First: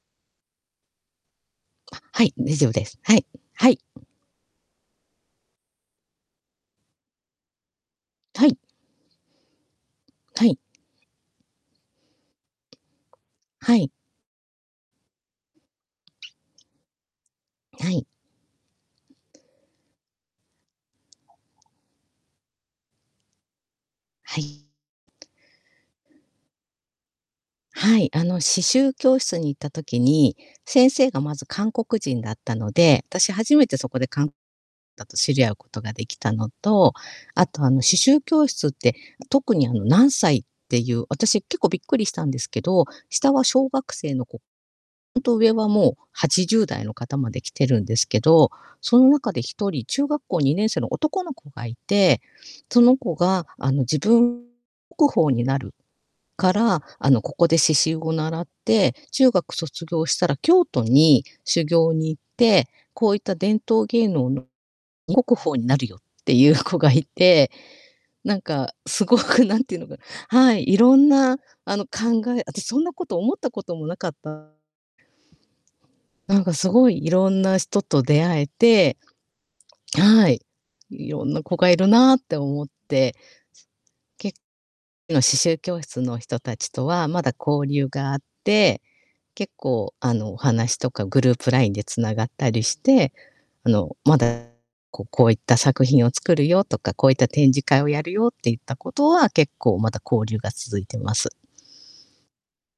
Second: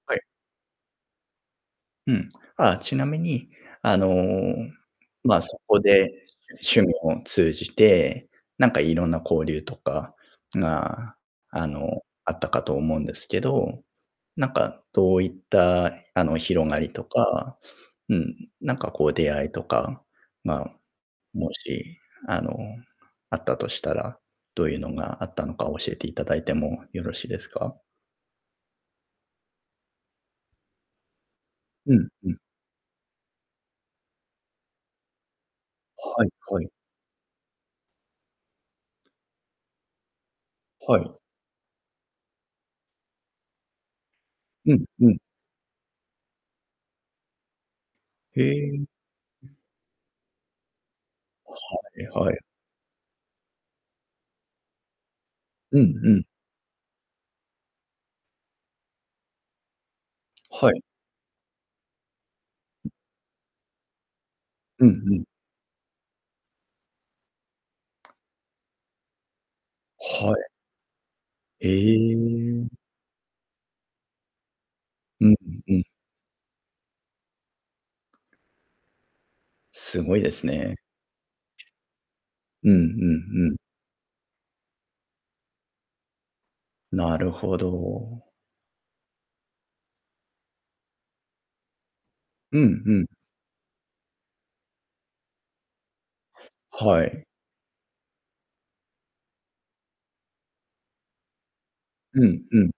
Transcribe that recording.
はい。あ、うはん。い、大丈夫あ、でちす。なはみい、に、はい。あの、まあ、そこで、趣味を通じて、はい。なんかいろんな交流とかはい。が、あの、あったかと思うんですけはど、い。なんか、どういった、あ [unintelligible] の、広がりとかはい。うん、なんかこう、出会いとかが、もし、あの、あったとしたら、はどい。ういうのがあったのか教えていただいてもよろしいですか？はい、あの、刺繍教室に行った時に、先生がまず韓う国ん人うだっん。たので、たし、初めてそこで、かんたと知り合うことができはいたのはい。と、あと、あの、刺繍教室って、特に、あの、何歳っていはうい。私、結構びっくりしたんですけど、下は小学生の子、うんうほん。んと、上はもう80代の方まで来てるんですけへど、え。うその中でひん。とり、中学校2年生の男の子がいて、はいはい。その子が、あの、自分こ宝になるうんうん。から、あの、ここで刺繍を習って、中学卒業したら京はい。都に修行に行って、うん。こういった伝統芸能のうんうにん。国宝になるよっていう子がいてなんか、すごく、なんていうのかはない。はい、いろんな、へあの、考えあたし、え。そんなこと思ったこともなかった。うんうんうん。なんか、すごい、色んな人と出会えてすごいはでい、すね。いろんな子がいるなって思っうんうて、すんうん。けの、刺繍教室の人達とはなまるだほ交流があっど。て、結構、あの、お話とか、グループラインで繋がったうりしんうん。て、あの、まだ、ここういった作品を作るよ、とか、はこういっい。た展示会をやるよっていったことは、結構、まだ交流が続いてます。うんうん。